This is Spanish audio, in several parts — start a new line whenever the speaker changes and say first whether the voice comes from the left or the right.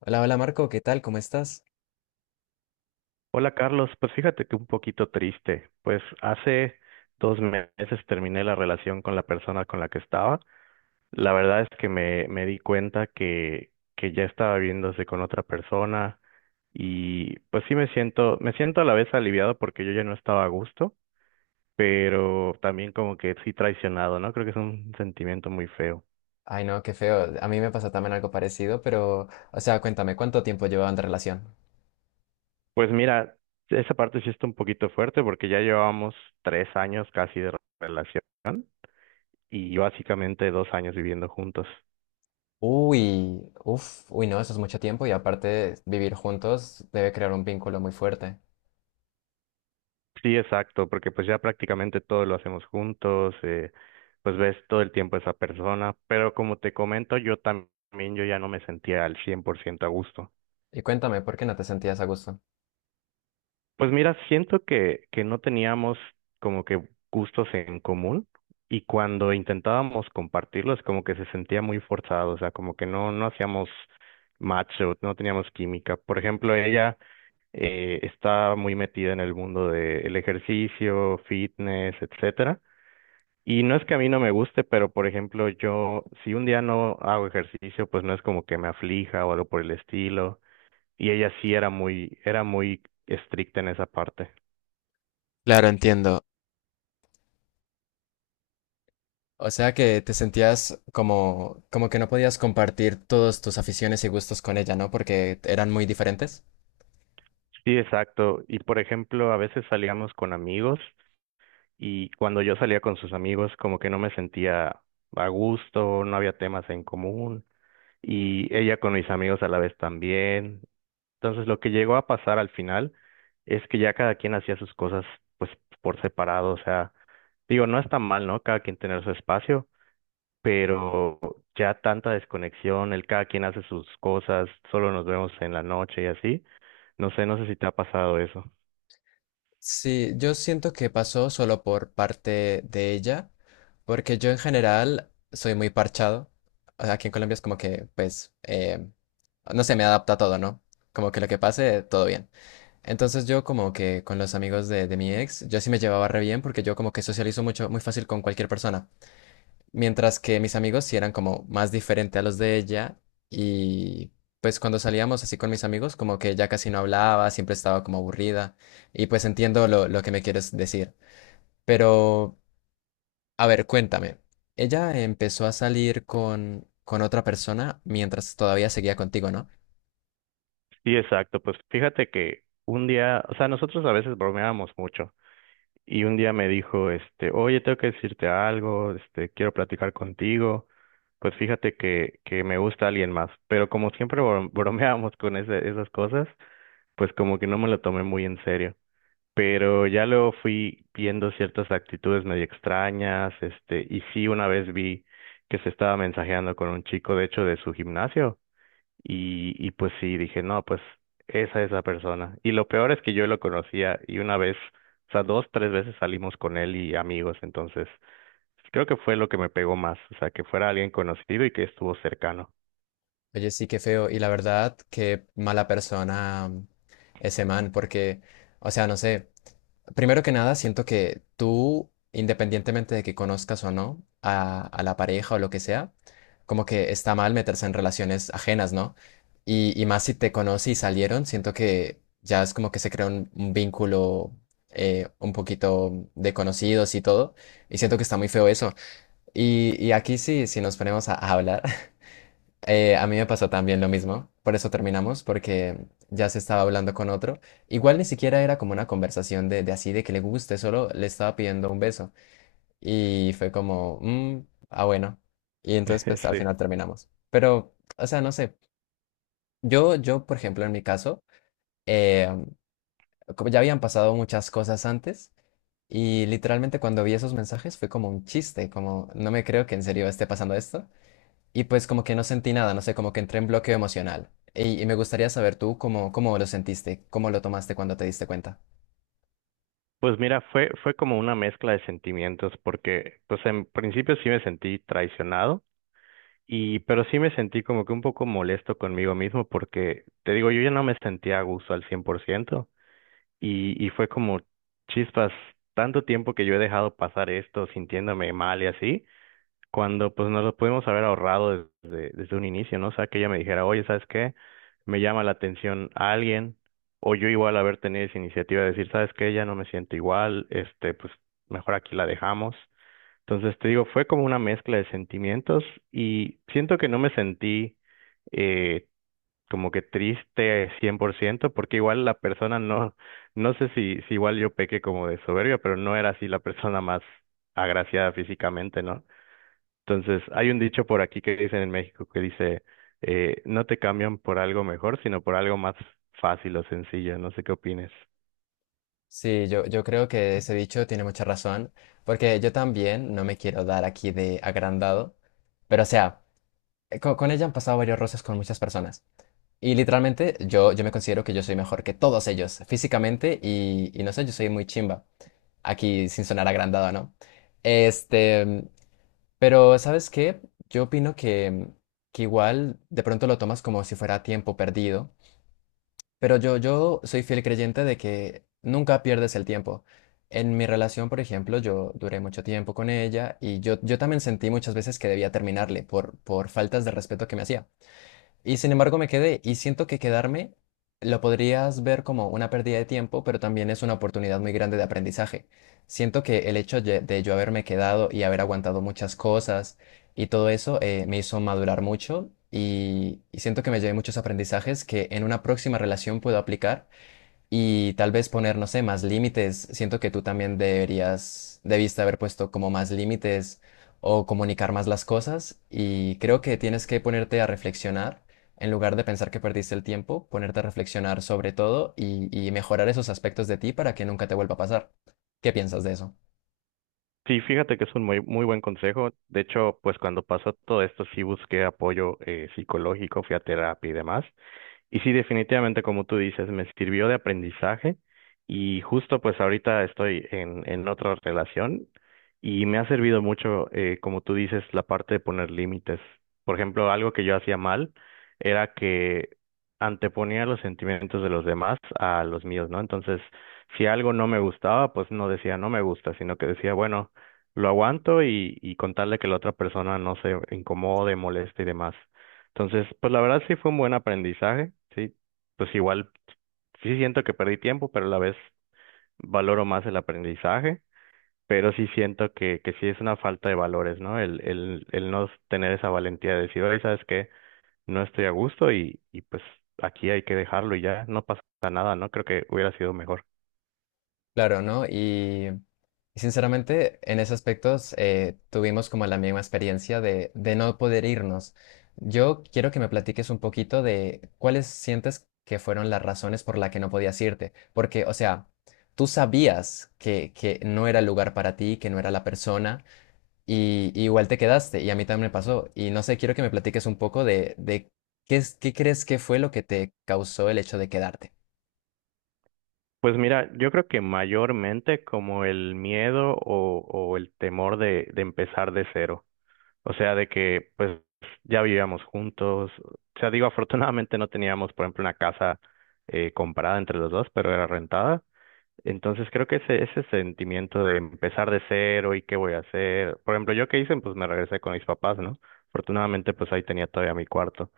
left: Hola, hola Marco, ¿qué tal? ¿Cómo estás?
right: Hola Carlos, pues fíjate que un poquito triste, pues hace 2 meses terminé la relación con la persona con la que estaba. La verdad es que me di cuenta que ya estaba viéndose con otra persona y pues sí me siento a la vez aliviado porque yo ya no estaba a gusto, pero también como que sí traicionado, ¿no? Creo que es un sentimiento muy feo.
left: Ay, no, qué feo. A mí me pasó también algo parecido, pero, o sea, cuéntame, ¿cuánto tiempo llevaban de relación?
right: Pues mira, esa parte sí está un poquito fuerte porque ya llevábamos 3 años casi de relación. Y básicamente 2 años viviendo juntos.
left: Uy, uff, uy, no, eso es mucho tiempo y aparte vivir juntos debe crear un vínculo muy fuerte.
right: Sí, exacto, porque pues ya prácticamente todo lo hacemos juntos, pues ves todo el tiempo a esa persona, pero como te comento, yo también yo ya no me sentía al 100% a gusto.
left: Y cuéntame, ¿por qué no te sentías a gusto?
right: Pues mira, siento que no teníamos como que gustos en común y cuando intentábamos compartirlos como que se sentía muy forzado, o sea, como que no hacíamos match o no teníamos química. Por ejemplo, ella está muy metida en el mundo del ejercicio, fitness, etcétera. Y no es que a mí no me guste, pero por ejemplo, yo si un día no hago ejercicio, pues no es como que me aflija o algo por el estilo. Y ella sí era muy estricta en esa parte.
left: Claro, entiendo. O sea que te sentías como, como que no podías compartir todas tus aficiones y gustos con ella, ¿no? Porque eran muy diferentes.
right: Sí, exacto. Y por ejemplo, a veces salíamos con amigos y cuando yo salía con sus amigos, como que no me sentía a gusto, no había temas en común. Y ella con mis amigos a la vez también. Entonces, lo que llegó a pasar al final es que ya cada quien hacía sus cosas pues por separado, o sea, digo, no está mal, ¿no? Cada quien tener su espacio, pero ya tanta desconexión, el cada quien hace sus cosas, solo nos vemos en la noche y así. No sé si te ha pasado eso.
left: Sí, yo siento que pasó solo por parte de ella, porque yo en general soy muy parchado. O sea, Aquí en Colombia es como que, pues, no sé, me adapta a todo, ¿no? Como que lo que pase, todo bien. Entonces yo como que con los amigos de mi ex, yo sí me llevaba re bien porque yo como que socializo mucho, muy fácil con cualquier persona. Mientras que mis amigos sí eran como más diferente a los de ella y pues cuando salíamos así con mis amigos como que ella casi no hablaba, siempre estaba como aburrida y pues entiendo lo que me quieres decir. Pero, a ver, cuéntame, ella empezó a salir con otra persona mientras todavía seguía contigo, ¿no?
right: Sí, exacto, pues fíjate que un día, o sea, nosotros a veces bromeábamos mucho. Y un día me dijo, este, oye, tengo que decirte algo, este, quiero platicar contigo. Pues fíjate que me gusta alguien más, pero como siempre bromeábamos con esas cosas, pues como que no me lo tomé muy en serio. Pero ya luego fui viendo ciertas actitudes medio extrañas, este, y sí una vez vi que se estaba mensajeando con un chico, de hecho, de su gimnasio. Y pues sí, dije, no, pues esa es la persona. Y lo peor es que yo lo conocía y una vez, o sea, dos, tres veces salimos con él y amigos, entonces creo que fue lo que me pegó más, o sea, que fuera alguien conocido y que estuvo cercano.
left: Oye, sí, qué feo y la verdad, qué mala persona ese man porque, o sea, no sé. Primero que nada, siento que tú, independientemente de que conozcas o no a la pareja o lo que sea, como que está mal meterse en relaciones ajenas, ¿no? Y más si te conoce y salieron, siento que ya es como que se crea un vínculo un poquito de conocidos y todo, y siento que está muy feo eso. Y aquí sí, si nos ponemos a hablar, a mí me pasó también lo mismo, por eso terminamos, porque ya se estaba hablando con otro. Igual ni siquiera era como una conversación de así, de que le guste, solo le estaba pidiendo un beso. Y fue como, "Mm, ah, bueno". Y entonces, pues al
right: Sí.
left: final terminamos. Pero, o sea, no sé. Yo, por ejemplo, en mi caso, eh, como ya habían pasado muchas cosas antes, y literalmente cuando vi esos mensajes fue como un chiste, como, no me creo que en serio esté pasando esto y pues como que no sentí nada, no sé, como que entré en bloqueo emocional. Y me gustaría saber tú cómo, cómo lo sentiste, cómo lo tomaste cuando te diste cuenta.
right: Pues mira, fue como una mezcla de sentimientos porque pues en principio sí me sentí traicionado y pero sí me sentí como que un poco molesto conmigo mismo porque te digo, yo ya no me sentía a gusto al 100%. Y fue como chispas, tanto tiempo que yo he dejado pasar esto sintiéndome mal y así, cuando pues nos lo pudimos haber ahorrado desde un inicio, ¿no? O sea, que ella me dijera, oye, ¿sabes qué? Me llama la atención a alguien, o yo igual haber tenido esa iniciativa de decir, ¿sabes qué? Ya no me siento igual, este, pues mejor aquí la dejamos. Entonces te digo, fue como una mezcla de sentimientos y siento que no me sentí eh, como que triste 100% porque igual la persona no, no sé si igual yo pequé como de soberbia, pero no era así la persona más agraciada físicamente, ¿no? Entonces, hay un dicho por aquí que dicen en México que dice, no te cambian por algo mejor, sino por algo más fácil o sencillo, no sé qué opines.
left: Sí, yo creo que ese dicho tiene mucha razón, porque yo también no me quiero dar aquí de agrandado, pero o sea, ella han pasado varios roces con muchas personas. Y literalmente yo me considero que yo soy mejor que todos ellos, físicamente y no sé, yo soy muy chimba, aquí sin sonar agrandado, ¿no? Este, Pero, ¿sabes qué? Yo opino que, mm, que igual de pronto lo tomas como si fuera tiempo perdido, pero yo soy fiel creyente de que nunca pierdes el tiempo. En mi relación, por ejemplo, yo duré mucho tiempo con ella y yo también sentí muchas veces que debía terminarle por faltas de respeto que me hacía. Y sin embargo me quedé y siento que quedarme lo podrías ver como una pérdida de tiempo, pero también es una oportunidad muy grande de aprendizaje. Siento que el hecho de yo haberme quedado y haber aguantado muchas cosas y todo eso me hizo madurar mucho y siento que me llevé muchos aprendizajes que en una próxima relación puedo aplicar y tal vez poner, no sé, más límites. Siento que tú también deberías, debiste haber puesto como más límites o comunicar más las cosas y creo que tienes que ponerte a reflexionar. En lugar de pensar que perdiste el tiempo, ponerte a reflexionar sobre todo y mejorar esos aspectos de ti para que nunca te vuelva a pasar. ¿Qué piensas de eso?
right: Sí, fíjate que es un muy, muy buen consejo. De hecho, pues cuando pasó todo esto, sí busqué apoyo psicológico, fui a terapia y demás. Y sí, definitivamente, como tú dices, me sirvió de aprendizaje y justo pues ahorita estoy en otra relación y me ha servido mucho, como tú dices, la parte de poner límites. Por ejemplo, algo que yo hacía mal era que anteponía los sentimientos de los demás a los míos, ¿no? Entonces, si algo no me gustaba, pues no decía no me gusta, sino que decía, bueno, lo aguanto y contarle que la otra persona no se incomode, moleste y demás. Entonces, pues la verdad sí fue un buen aprendizaje, sí. Pues igual sí siento que perdí tiempo, pero a la vez valoro más el aprendizaje, pero sí siento que sí es una falta de valores, ¿no? El no tener esa valentía de decir, oye, ¿sabes qué? No estoy a gusto y pues aquí hay que dejarlo y ya, no pasa nada, ¿no? Creo que hubiera sido mejor.
left: Claro, ¿no? Y sinceramente, en ese aspecto tuvimos como la misma experiencia de no poder irnos. Yo quiero que me platiques un poquito de cuáles sientes que fueron las razones por las que no podías irte. Porque, o sea, tú sabías que no era el lugar para ti, que no era la persona, y igual te quedaste, y a mí también me pasó. Y no sé, quiero que me platiques un poco de qué, qué crees que fue lo que te causó el hecho de quedarte.
right: Pues mira, yo creo que mayormente como el miedo o el temor de empezar de cero. O sea, de que pues ya vivíamos juntos. O sea, digo, afortunadamente no teníamos, por ejemplo, una casa comprada entre los dos, pero era rentada. Entonces creo que ese sentimiento de empezar de cero y qué voy a hacer. Por ejemplo, yo qué hice, pues me regresé con mis papás, ¿no? Afortunadamente, pues ahí tenía todavía mi cuarto.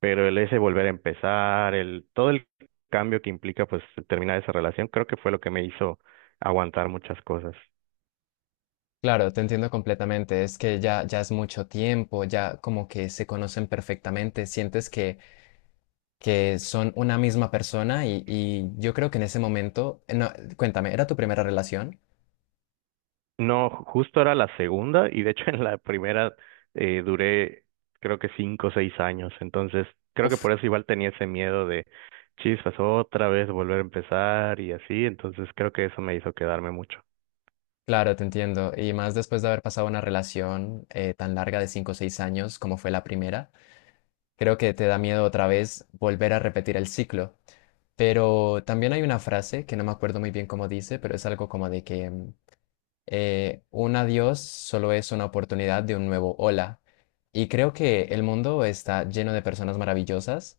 right: Pero el ese volver a empezar, el, todo el cambio que implica, pues, terminar esa relación, creo que fue lo que me hizo aguantar muchas cosas.
left: Claro, te entiendo completamente. Es que ya, ya es mucho tiempo, ya como que se conocen perfectamente, sientes que son una misma persona y yo creo que en ese momento, no, cuéntame, ¿era tu primera relación?
right: No, justo era la segunda y de hecho en la primera duré creo que 5 o 6 años, entonces creo que
left: Uf.
right: por eso igual tenía ese miedo de chispas otra vez volver a empezar y así, entonces creo que eso me hizo quedarme mucho.
left: Claro, te entiendo. Y más después de haber pasado una relación tan larga de cinco o seis años como fue la primera, creo que te da miedo otra vez volver a repetir el ciclo. Pero también hay una frase que no me acuerdo muy bien cómo dice, pero es algo como de que mm, un adiós solo es una oportunidad de un nuevo hola. Y creo que el mundo está lleno de personas maravillosas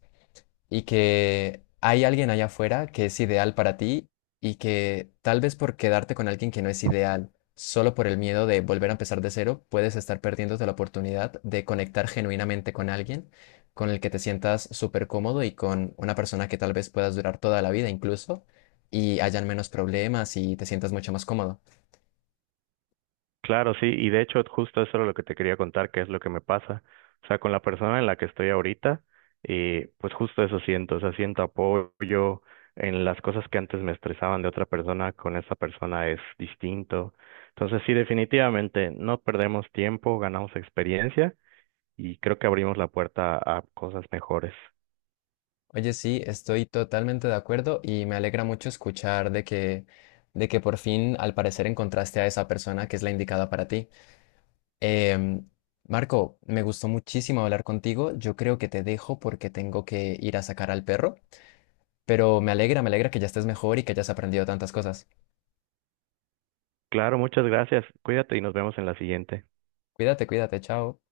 left: y que hay alguien allá afuera que es ideal para ti y que tal vez por quedarte con alguien que no es ideal, solo por el miedo de volver a empezar de cero, puedes estar perdiéndote la oportunidad de conectar genuinamente con alguien con el que te sientas súper cómodo y con una persona que tal vez puedas durar toda la vida incluso y hayan menos problemas y te sientas mucho más cómodo.
right: Claro, sí, y de hecho justo eso era lo que te quería contar, que es lo que me pasa. O sea, con la persona en la que estoy ahorita, y pues justo eso siento, o sea, siento apoyo en las cosas que antes me estresaban de otra persona, con esa persona es distinto. Entonces, sí, definitivamente no perdemos tiempo, ganamos experiencia y creo que abrimos la puerta a cosas mejores.
left: Oye, sí, estoy totalmente de acuerdo y me alegra mucho escuchar de que por fin, al parecer, encontraste a esa persona que es la indicada para ti. Em, Marco, me gustó muchísimo hablar contigo. Yo creo que te dejo porque tengo que ir a sacar al perro, pero me alegra que ya estés mejor y que hayas aprendido tantas cosas.
right: Claro, muchas gracias. Cuídate y nos vemos en la siguiente.
left: Cuídate, cuídate, chao.